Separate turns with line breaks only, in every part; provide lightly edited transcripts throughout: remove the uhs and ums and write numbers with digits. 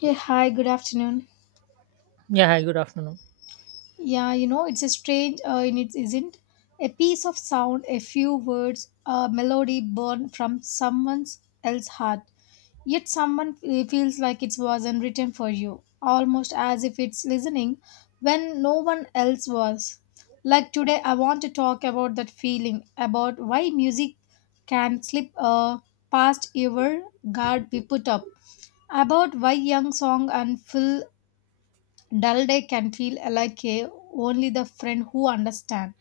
Yeah, hi, good afternoon.
Yeah, hi, good afternoon.
Yeah, you know, it's a strange, and it isn't. A piece of sound, a few words, a melody born from someone else's heart. Yet someone feels like it wasn't written for you, almost as if it's listening when no one else was. Like today, I want to talk about that feeling, about why music can slip past your guard we put up, about why young song and full dull day can feel like a only the friend who understand,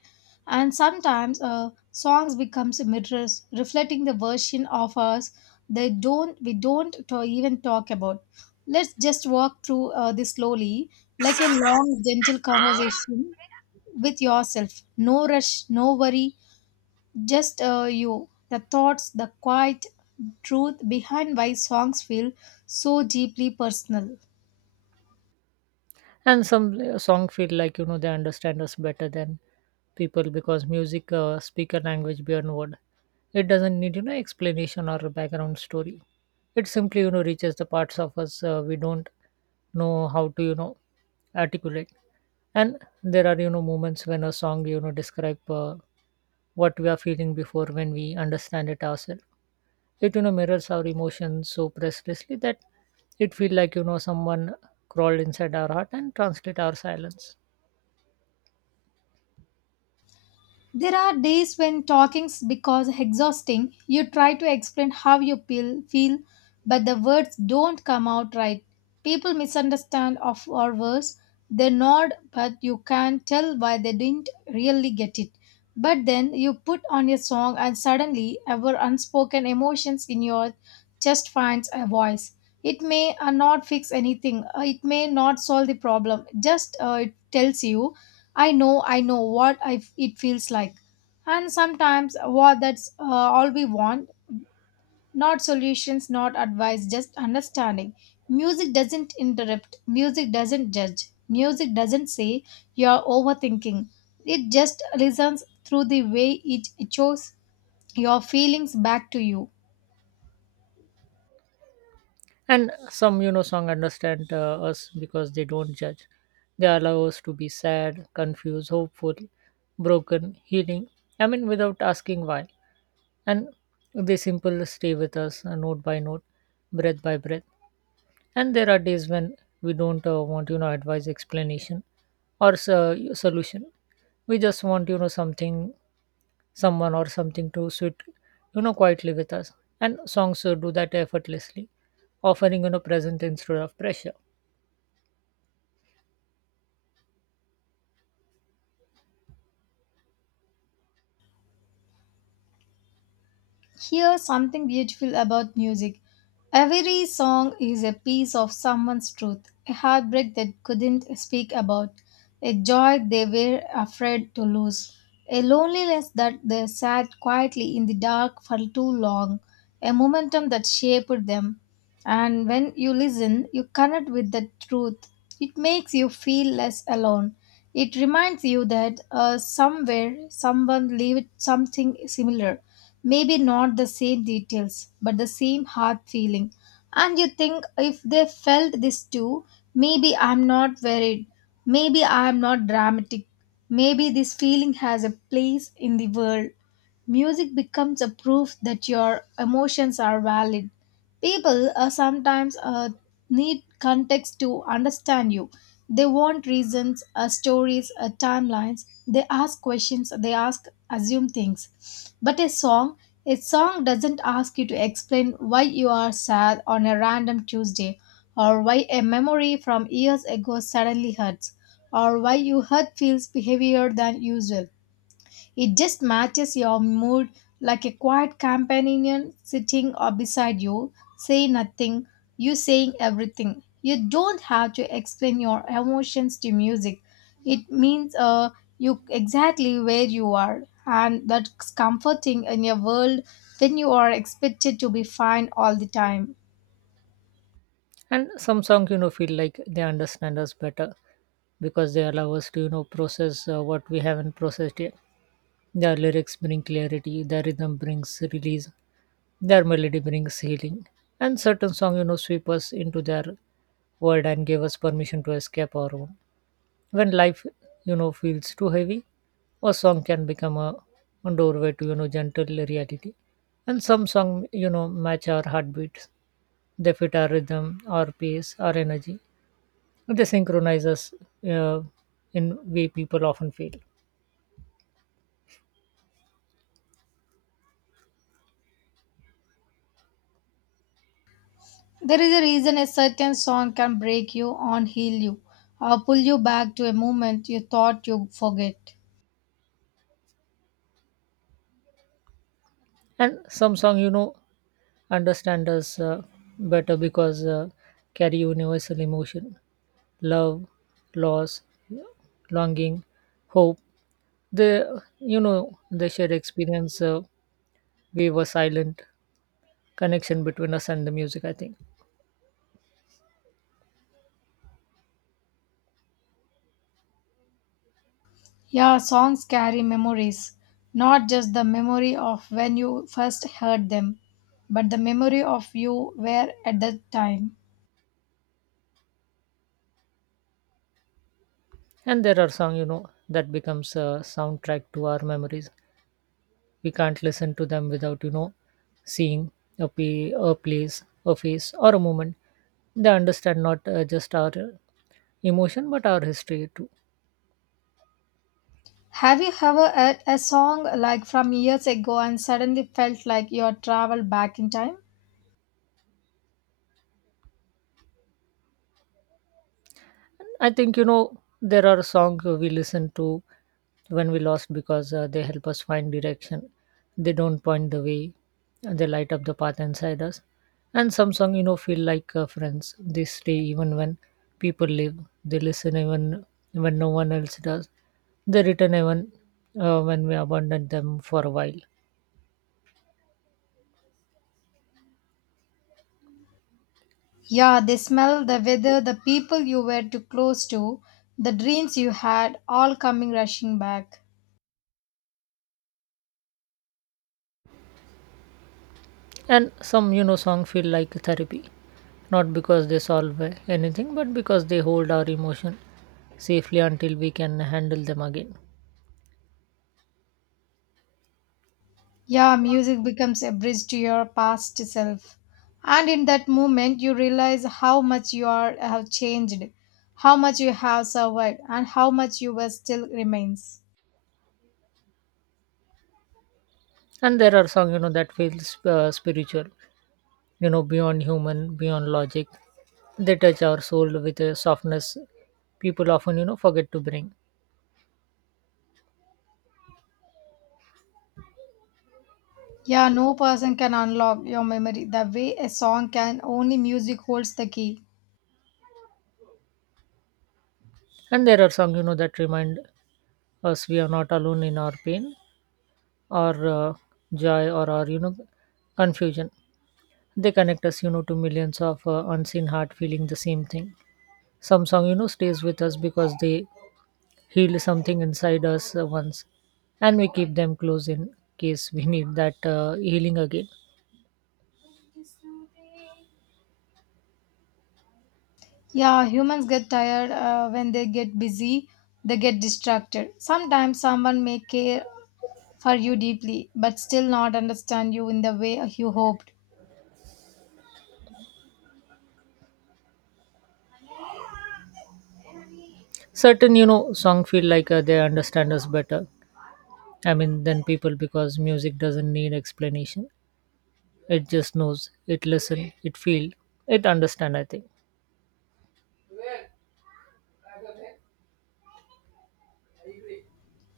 and sometimes songs becomes mirrors reflecting the version of us they don't we don't to even talk about. Let's just walk through this slowly, like a long gentle conversation with yourself, no rush, no worry, just you, the thoughts, the quiet truth behind why songs feel so deeply personal.
And some song feel like they understand us better than people because music speak a language beyond word. It doesn't need explanation or a background story. It simply reaches the parts of us we don't know how to articulate. And there are moments when a song describe what we are feeling before when we understand it ourselves. It mirrors our emotions so precisely that it feel like someone crawled inside our heart and translate our silence.
There are days when talking's because exhausting. You try to explain how you feel, but the words don't come out right. People misunderstand of our words. They nod, but you can't tell why they didn't really get it. But then you put on a song, and suddenly our unspoken emotions in your chest finds a voice. It may not fix anything. It may not solve the problem. Just it tells you I know what it feels like. And sometimes what that's all we want, not solutions, not advice, just understanding. Music doesn't interrupt, music doesn't judge, music doesn't say you're overthinking. It just listens through the way it echoes your feelings back to you.
And some song understand us because they don't judge. They allow us to be sad, confused, hopeful, broken, healing, I mean, without asking why. And they simple stay with us, note by note, breath by breath. And there are days when we don't want advice, explanation, or solution. We just want something, someone or something to sit quietly with us. And songs do that effortlessly, offering present instead of pressure.
Here's something beautiful about music. Every song is a piece of someone's truth, a heartbreak that couldn't speak about, a joy they were afraid to lose, a loneliness that they sat quietly in the dark for too long, a momentum that shaped them. And when you listen, you connect with the truth. It makes you feel less alone. It reminds you that somewhere someone lived something similar. Maybe not the same details, but the same heart feeling. And you think if they felt this too, maybe I'm not worried. Maybe I'm not dramatic. Maybe this feeling has a place in the world. Music becomes a proof that your emotions are valid. People sometimes need context to understand you. They want reasons, stories, timelines. They ask questions, they ask, assume things. But a song doesn't ask you to explain why you are sad on a random Tuesday, or why a memory from years ago suddenly hurts, or why your hurt feels heavier than usual. It just matches your mood like a quiet companion sitting or beside you, saying nothing, you saying everything. You don't have to explain your emotions to music. It means you exactly where you are, and that's comforting in your world when you are expected to be fine all the time.
And some songs feel like they understand us better because they allow us to process what we haven't processed yet. Their lyrics bring clarity, their rhythm brings release, their melody brings healing. And certain songs, sweep us into their world and give us permission to escape our own. When life, feels too heavy, a song can become a doorway to, gentle reality. And some songs, match our heartbeats. They fit our rhythm, our pace, our energy. They synchronize us uh, in way people often feel.
There is a reason a certain song can break you and heal you, or pull you back to a moment you thought you forget.
And some song, understand us better because carry universal emotion, love, loss, longing, hope. They you know they shared experience, we were silent connection between us and the music, I think.
Yeah, songs carry memories, not just the memory of when you first heard them, but the memory of you were at that time.
And there are song that becomes a soundtrack to our memories. We can't listen to them without seeing a place, a face or a moment. They understand not just our emotion but our history too.
Have you ever heard a song like from years ago and suddenly felt like you had traveled back in time?
I think there are songs we listen to when we lost because they help us find direction. They don't point the way, and they light up the path inside us. And some songs feel like friends. They stay even when people leave. They listen even when no one else does. They return even when we abandon them for a while.
Yeah, the smell, the weather, the people you were too close to, the dreams you had all coming rushing back.
And some song feel like therapy, not because they solve anything but because they hold our emotion safely until we can handle them again.
Yeah, music becomes a bridge to your past self. And in that moment, you realize how much you are, have changed, how much you have survived, and how much you were still remains.
And there are songs that feels spiritual, beyond human, beyond logic. They touch our soul with a softness people often forget to bring.
Yeah, no person can unlock your memory the way a song can, only music holds the key.
And there are songs that remind us we are not alone in our pain, our joy, or our confusion. They connect us, to millions of unseen heart feeling the same thing. Some song, stays with us because they heal something inside us once, and we keep them close in case we need that healing again.
Yeah, humans get tired when they get busy, they get distracted. Sometimes someone may care for you deeply, but still not understand you in the way you hoped.
Certain, song feel like they understand us better. I mean, than people because music doesn't need explanation. It just knows, it listen, it feel, it understand, I think.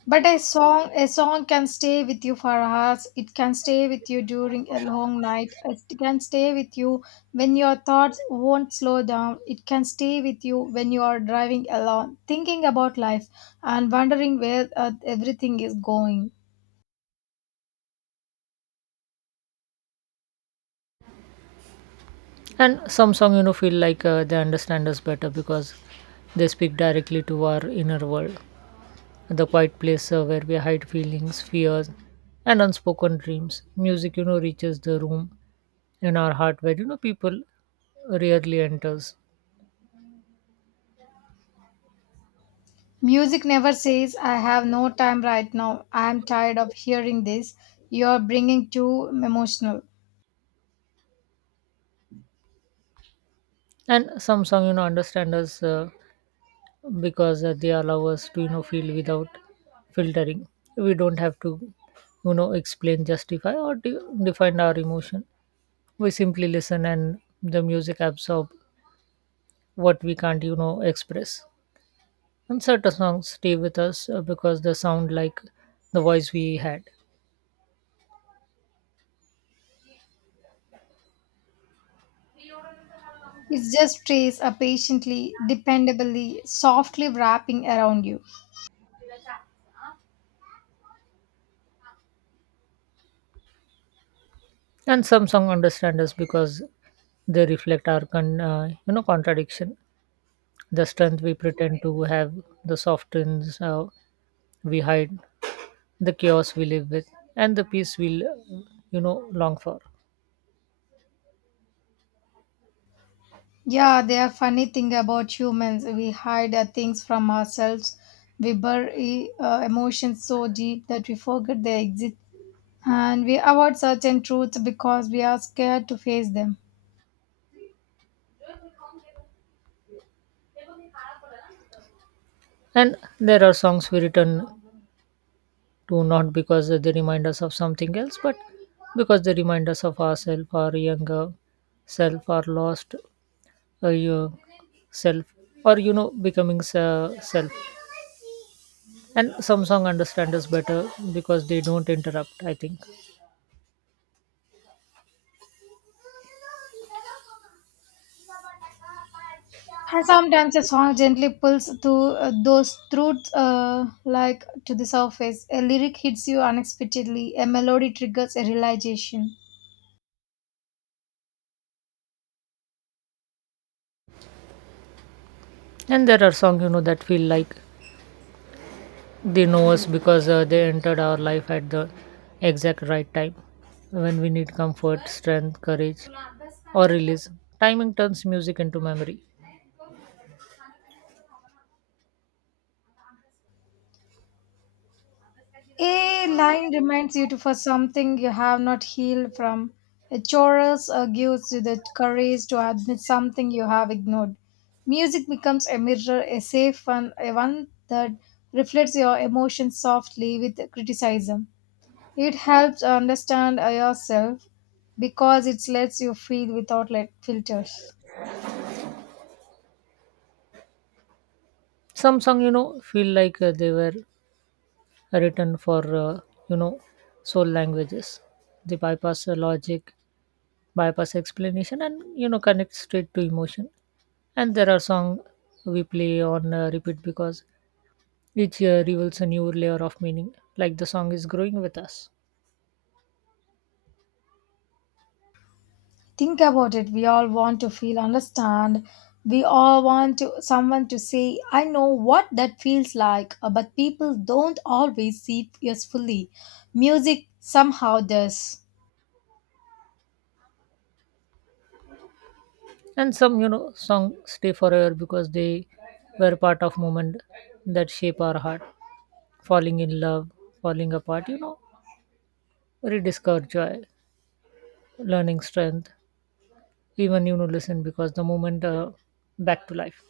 But a song can stay with you for hours. It can stay with you during a long night. It can stay with you when your thoughts won't slow down. It can stay with you when you are driving alone, thinking about life and wondering where everything is going.
And some song, feel like they understand us better because they speak directly to our inner world, the quiet place where we hide feelings, fears, and unspoken dreams. Music, reaches the room in our heart where people rarely enters.
Music never says, I have no time right now. I am tired of hearing this. You are bringing too emotional.
And some song, understand us because they allow us to feel without filtering. We don't have to explain, justify, or define our emotion. We simply listen, and the music absorb what we can't express. And certain songs stay with us because they sound like the voice we had.
It just stays patiently, dependably, softly wrapping around you.
And some songs understand us because they reflect our contradiction, the strength we pretend to have, the softens we hide, the chaos we live with, and the peace we long for.
Yeah, they are funny thing about humans. We hide things from ourselves. We bury emotions so deep that we forget they exist, and we avoid certain truths because we are scared to face them.
And there are songs we return to not because they remind us of something else, but because they remind us of ourselves, our younger self, our lost your self, or becoming self. And some song understand us better because they don't interrupt, I think.
And sometimes a song gently pulls to those truths like to the surface. A lyric hits you unexpectedly. A melody triggers a realization.
And there are songs that feel like they know us because they entered our life at the exact right time when we need comfort, strength, courage, or release. Timing turns music into memory.
A line reminds you to for something you have not healed from. A chorus gives you the courage to admit something you have ignored. Music becomes a mirror, a safe one, a one that reflects your emotions softly with criticism. It helps understand yourself because it lets you feel without like filters.
Some song feel like they were written for you know soul languages. They bypass the logic, bypass explanation, and connect straight to emotion. And there are songs we play on repeat because each year reveals a new layer of meaning, like the song is growing with us.
Think about it. We all want to feel understand. We all want to someone to say, I know what that feels like, but people don't always see it fully. Music somehow does.
And some songs stay forever because they were part of moment that shape our heart: falling in love, falling apart, rediscover joy, learning strength, even listen because the moment back to life.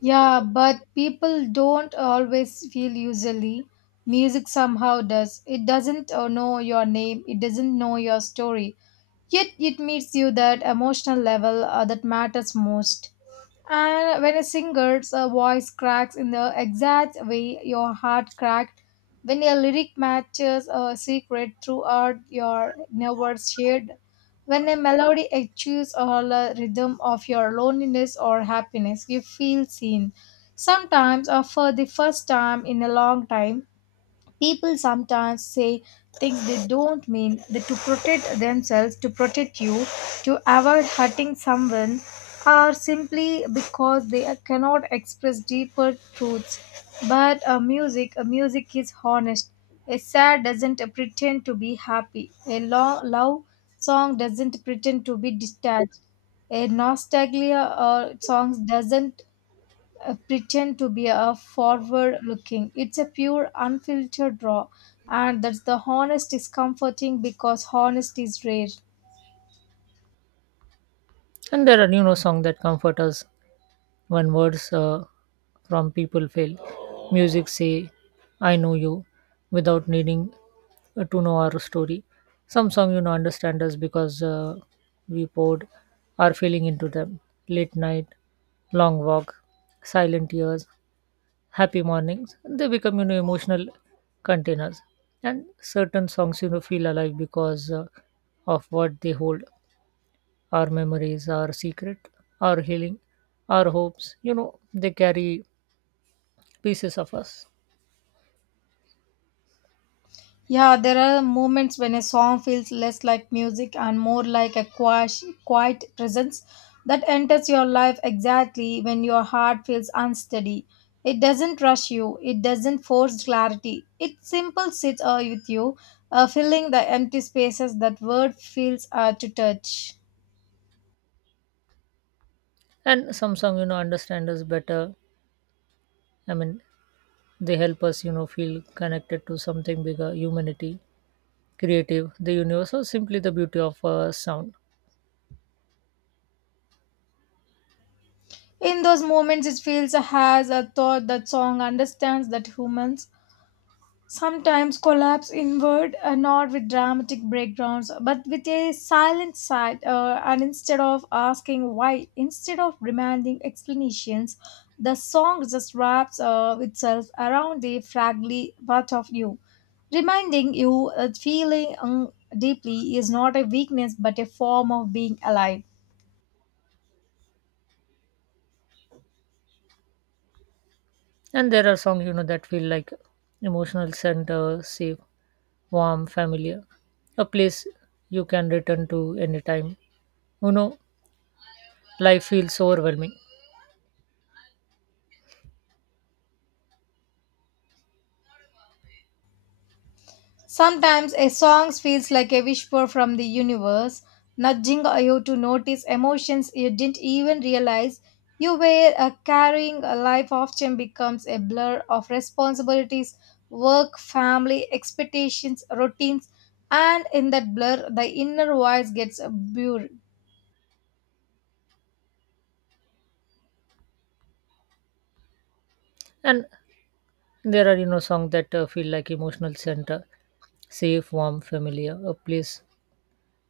Yeah, but people don't always feel usually. Music somehow does. It doesn't know your name, it doesn't know your story. Yet it meets you that emotional level that matters most. And when a singer's voice cracks in the exact way your heart cracked, when a lyric matches a secret throughout your never shared, when a melody achieves all the rhythm of your loneliness or happiness, you feel seen. Sometimes, or for the first time in a long time, people sometimes say things they don't mean that to protect themselves, to protect you, to avoid hurting someone, or simply because they cannot express deeper truths. But a music is honest. A sad doesn't pretend to be happy. A love song doesn't pretend to be detached. A nostalgia songs doesn't pretend to be a forward looking. It's a pure unfiltered raw, and that's the honest is comforting because honesty is rare.
And there are songs that comfort us. When words from people fail, music say, "I know you," without needing to know our story. Some song understand us because we poured our feeling into them. Late night, long walk, silent years, happy mornings. They become emotional containers. And certain songs feel alive because of what they hold: our memories, our secret, our healing, our hopes. They carry pieces of us.
Yeah, there are moments when a song feels less like music and more like a quiet, quiet presence that enters your life exactly when your heart feels unsteady. It doesn't rush you, it doesn't force clarity, it simple sits with you, filling the empty spaces that word feels to touch.
And Samsung, understand us better. I mean, they help us, feel connected to something bigger, humanity, creative, the universe, or simply the beauty of sound.
In those moments, it feels has a thought that song understands that humans sometimes collapse inward, not with dramatic breakdowns, but with a silent sigh. And instead of asking why, instead of demanding explanations, the song just wraps itself around the fragile part of you, reminding you that feeling deeply is not a weakness but a form of being alive.
And there are songs, that feel like emotional center, safe, warm, familiar, a place you can return to anytime. You know, life feels overwhelming.
Sometimes a song feels like a whisper from the universe, nudging you to notice emotions you didn't even realize you were carrying. A life often becomes a blur of responsibilities, work, family, expectations, routines, and in that blur, the inner voice gets blurred.
And there are, songs that feel like emotional center, safe, warm, familiar, a place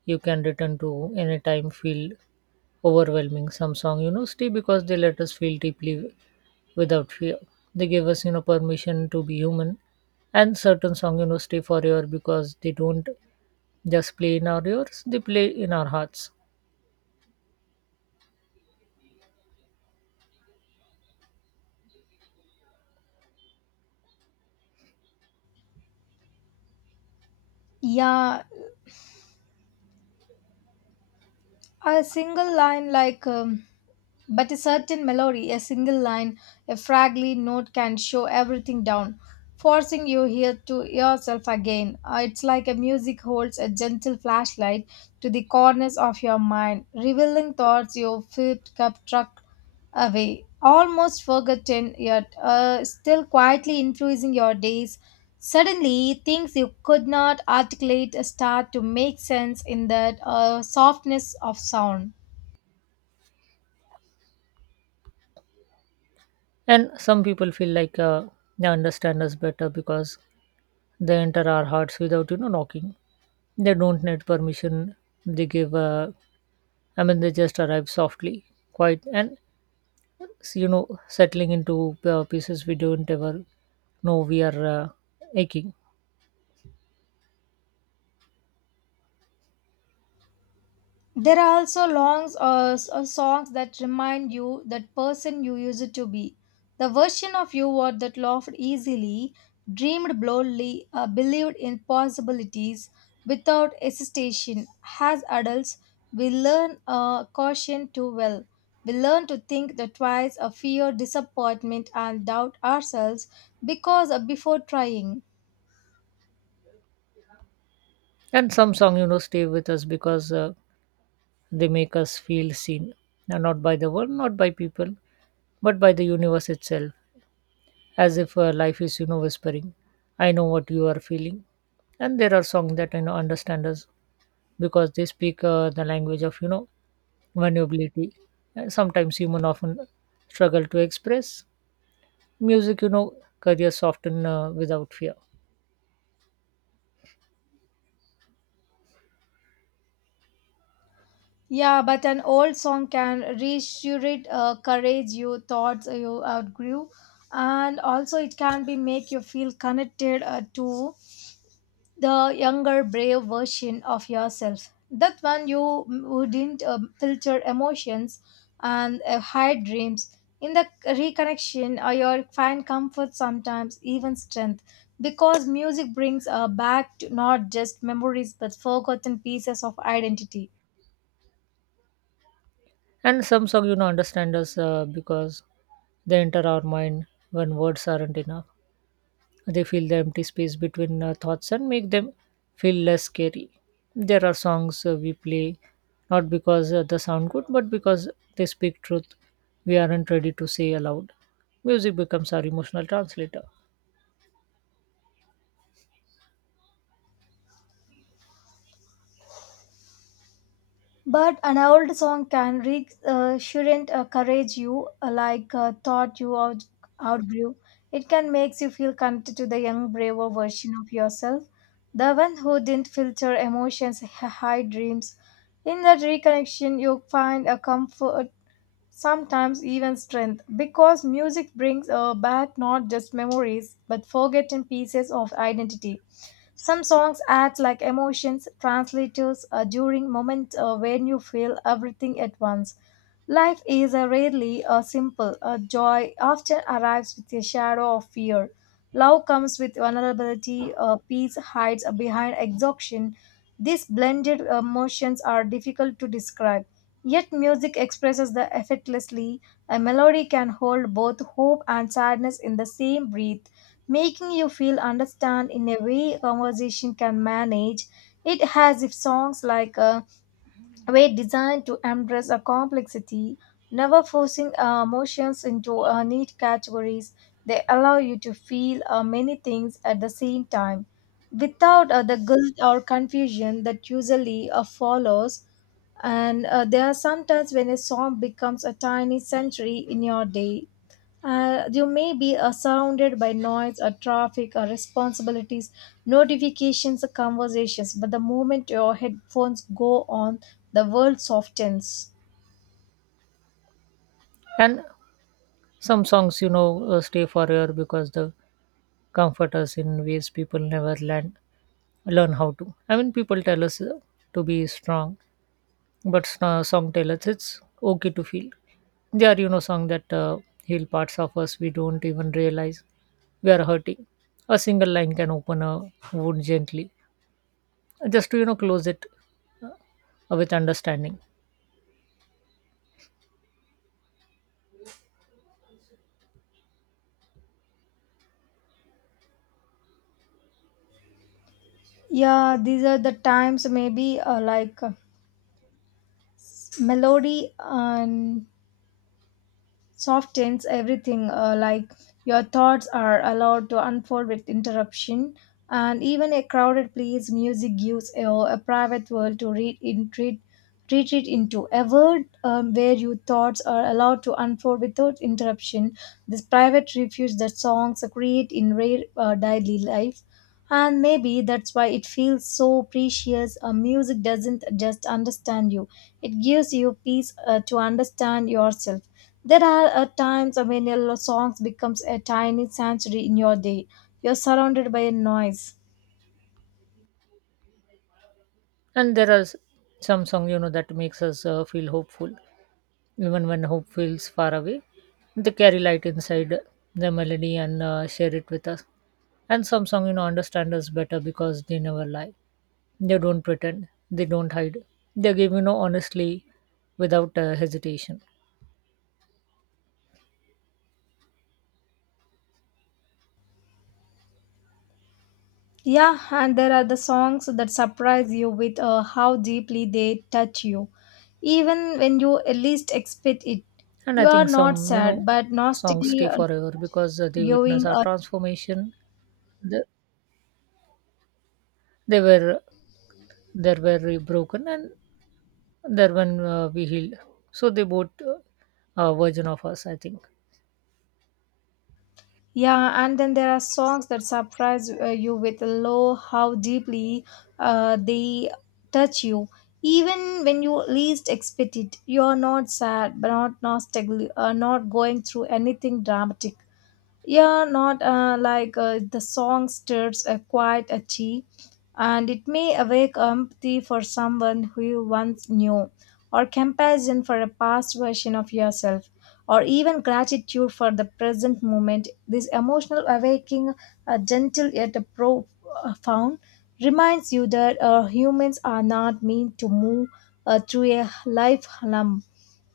you can return to anytime. Feel overwhelming. Some song, stay because they let us feel deeply without fear. They give us, permission to be human. And certain song, stay forever because they don't just play in our ears; they play in our hearts.
Yeah, a single line like. But a certain melody, a single line, a fragile note can show everything down, forcing you here to yourself again. It's like a music holds a gentle flashlight to the corners of your mind, revealing thoughts you flipped up truck away, almost forgotten yet still quietly influencing your days. Suddenly, things you could not articulate start to make sense in that softness of sound.
And some people feel like they understand us better because they enter our hearts without, knocking. They don't need permission. They give, I mean, they just arrive softly, quiet, and settling into pieces we don't ever know we are aching.
There are also longs songs that remind you that person you used to be. The version of you what that laughed easily, dreamed boldly, believed in possibilities without hesitation. As adults, we learn caution too well. We learn to think that twice, fear, disappointment, and doubt ourselves because before trying.
And some song, stay with us because they make us feel seen, and not by the world, not by people, but by the universe itself, as if life is, whispering, "I know what you are feeling." And there are songs that understand us because they speak the language of vulnerability, sometimes human often struggle to express. Music careers often without fear.
Yeah, but an old song can resurrect courage you thoughts you outgrew, and also it can be make you feel connected to the younger, brave version of yourself. That one you wouldn't filter emotions and hide dreams. In the reconnection, you find comfort sometimes even strength, because music brings back to not just memories but forgotten pieces of identity.
And some song understand us because they enter our mind when words aren't enough. They fill the empty space between thoughts and make them feel less scary. There are songs we play not because they sound good but because they speak truth we aren't ready to say aloud. Music becomes our emotional translator.
But an old song can shouldn't encourage you like thought you outgrew. It can make you feel connected to the young, braver version of yourself, the one who didn't filter emotions, high dreams. In that reconnection, you find a comfort, sometimes even strength, because music brings back not just memories but forgotten pieces of identity. Some songs act like emotions translators during moments when you feel everything at once. Life is rarely simple. Joy often arrives with a shadow of fear. Love comes with vulnerability. Peace hides behind exhaustion. These blended emotions are difficult to describe. Yet music expresses them effortlessly. A melody can hold both hope and sadness in the same breath, making you feel understand in a way conversation can manage. It has if songs like were designed to embrace a complexity, never forcing emotions into neat categories. They allow you to feel many things at the same time without the guilt or confusion that usually follows. And there are sometimes when a song becomes a tiny century in your day. You may be surrounded by noise or traffic or responsibilities, notifications or conversations, but the moment your headphones go on, the world softens.
And some songs, stay forever because they comfort us in ways people never learn how to. I mean, people tell us to be strong, but song tell us it's okay to feel. They are, song that heal parts of us we don't even realize we are hurting. A single line can open a wound gently, just to, close it uh, with understanding.
Yeah, these are the times maybe like melody and softens everything like your thoughts are allowed to unfold with interruption, and even a crowded place music gives a private world to read in read, retreat into a world where your thoughts are allowed to unfold without interruption. This private refuge that songs create in rare daily life, and maybe that's why it feels so precious. Music doesn't just understand you, it gives you peace to understand yourself. There are times when your songs becomes a tiny sanctuary in your day. You're surrounded by a noise.
And there are some song, that makes us feel hopeful. Even when hope feels far away, they carry light inside their melody and share it with us. And some songs, understand us better because they never lie. They don't pretend. They don't hide. They give, honestly without hesitation.
Yeah, and there are the songs that surprise you with how deeply they touch you. Even when you least expect it,
And
you
I
are
think
not
some,
sad, but
songs
nostalgically
stay
uh,
forever because they witness
going
our transformation. They, they were they were very broken and there when we healed. So they both a version of us, I think.
yeah, and then there are songs that surprise you with low how deeply they touch you. Even when you least expect it, you're not sad, but not nostalgic, not going through anything dramatic. Yeah, not like the song stirs a quiet itchy, and it may awake empathy for someone who you once knew, or compassion for a past version of yourself, or even gratitude for the present moment. This emotional awakening, gentle yet profound, reminds you that humans are not meant to move through a life lump.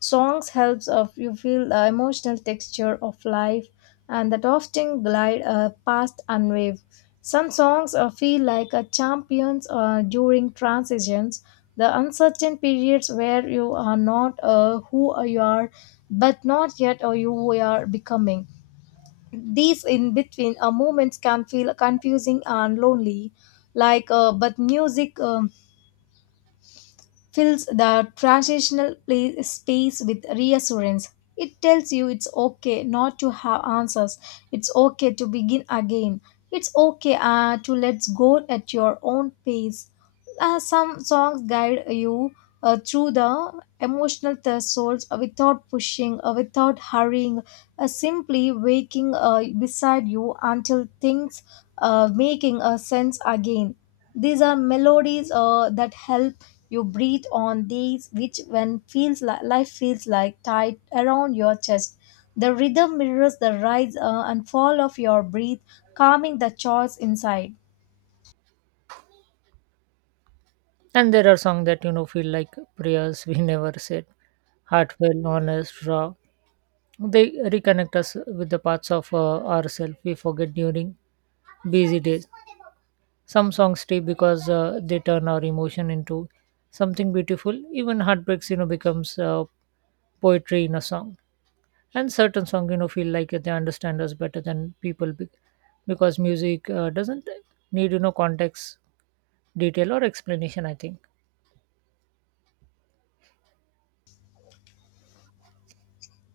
Songs helps of you feel the emotional texture of life, and that often glide past unwaved. Some songs feel like a champions during transitions, the uncertain periods where you are not who you are, but not yet you are becoming. These in between moments can feel confusing and lonely, like but music. Fills the transitional space with reassurance. It tells you it's okay not to have answers. It's okay to begin again. It's okay to let go at your own pace. Some songs guide you through the emotional thresholds without pushing, without hurrying, simply waking beside you until things making a sense again. These are melodies that help you breathe on days which when feels like life feels like tight around your chest. The rhythm mirrors the rise and fall of your breath, calming the chaos inside.
And there are songs that feel like prayers we never said, heartfelt, honest, raw. They reconnect us with the parts of ourselves we forget during busy days. Some songs stay because they turn our emotion into something beautiful. Even heartbreaks, becomes poetry in a song. And certain songs, feel like they understand us better than people because music doesn't need, context, detail, or explanation, I think.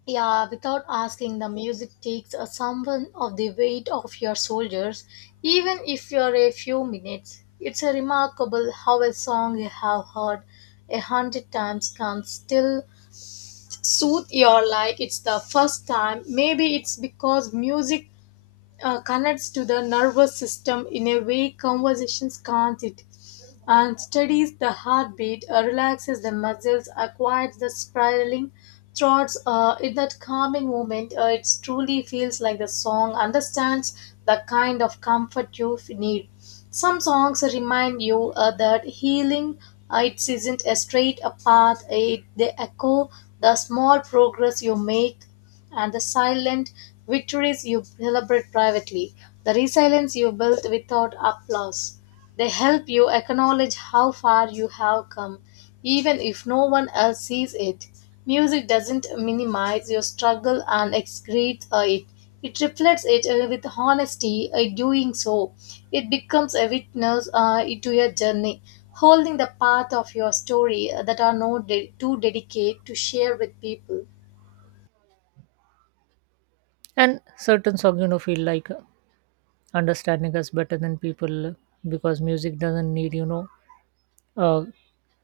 Yeah, without asking, the music takes a someone of the weight of your soldiers, even if you're a few minutes. It's a remarkable how a song you have heard 100 times can still soothe your like it's the first time. Maybe it's because music connects to the nervous system in a way conversations can't it, and steadies the heartbeat, relaxes the muscles, quiets the spiraling thoughts in that calming moment. It truly feels like the song understands the kind of comfort you need. Some songs remind you that healing it isn't a straight path. It, they echo the small progress you make and the silent victories you celebrate privately, the resilience you built without applause. They help you acknowledge how far you have come, even if no one else sees it. Music doesn't minimize your struggle and excretes it. It reflects it with honesty. Doing so, it becomes a witness to your journey, holding the path of your story that are not too delicate to share with people.
And certain songs, feel like understanding us better than people because music doesn't need, uh,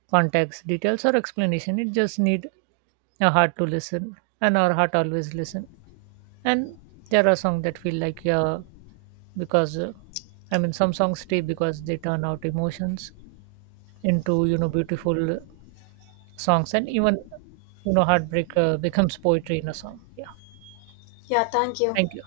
context, details, or explanation. It just need a heart to listen, and our heart always listen. And there are songs that feel like, yeah, because I mean, some songs stay because they turn out emotions into, beautiful songs, and even, heartbreak becomes poetry in a song. Yeah.
Yeah, thank you.
Thank you.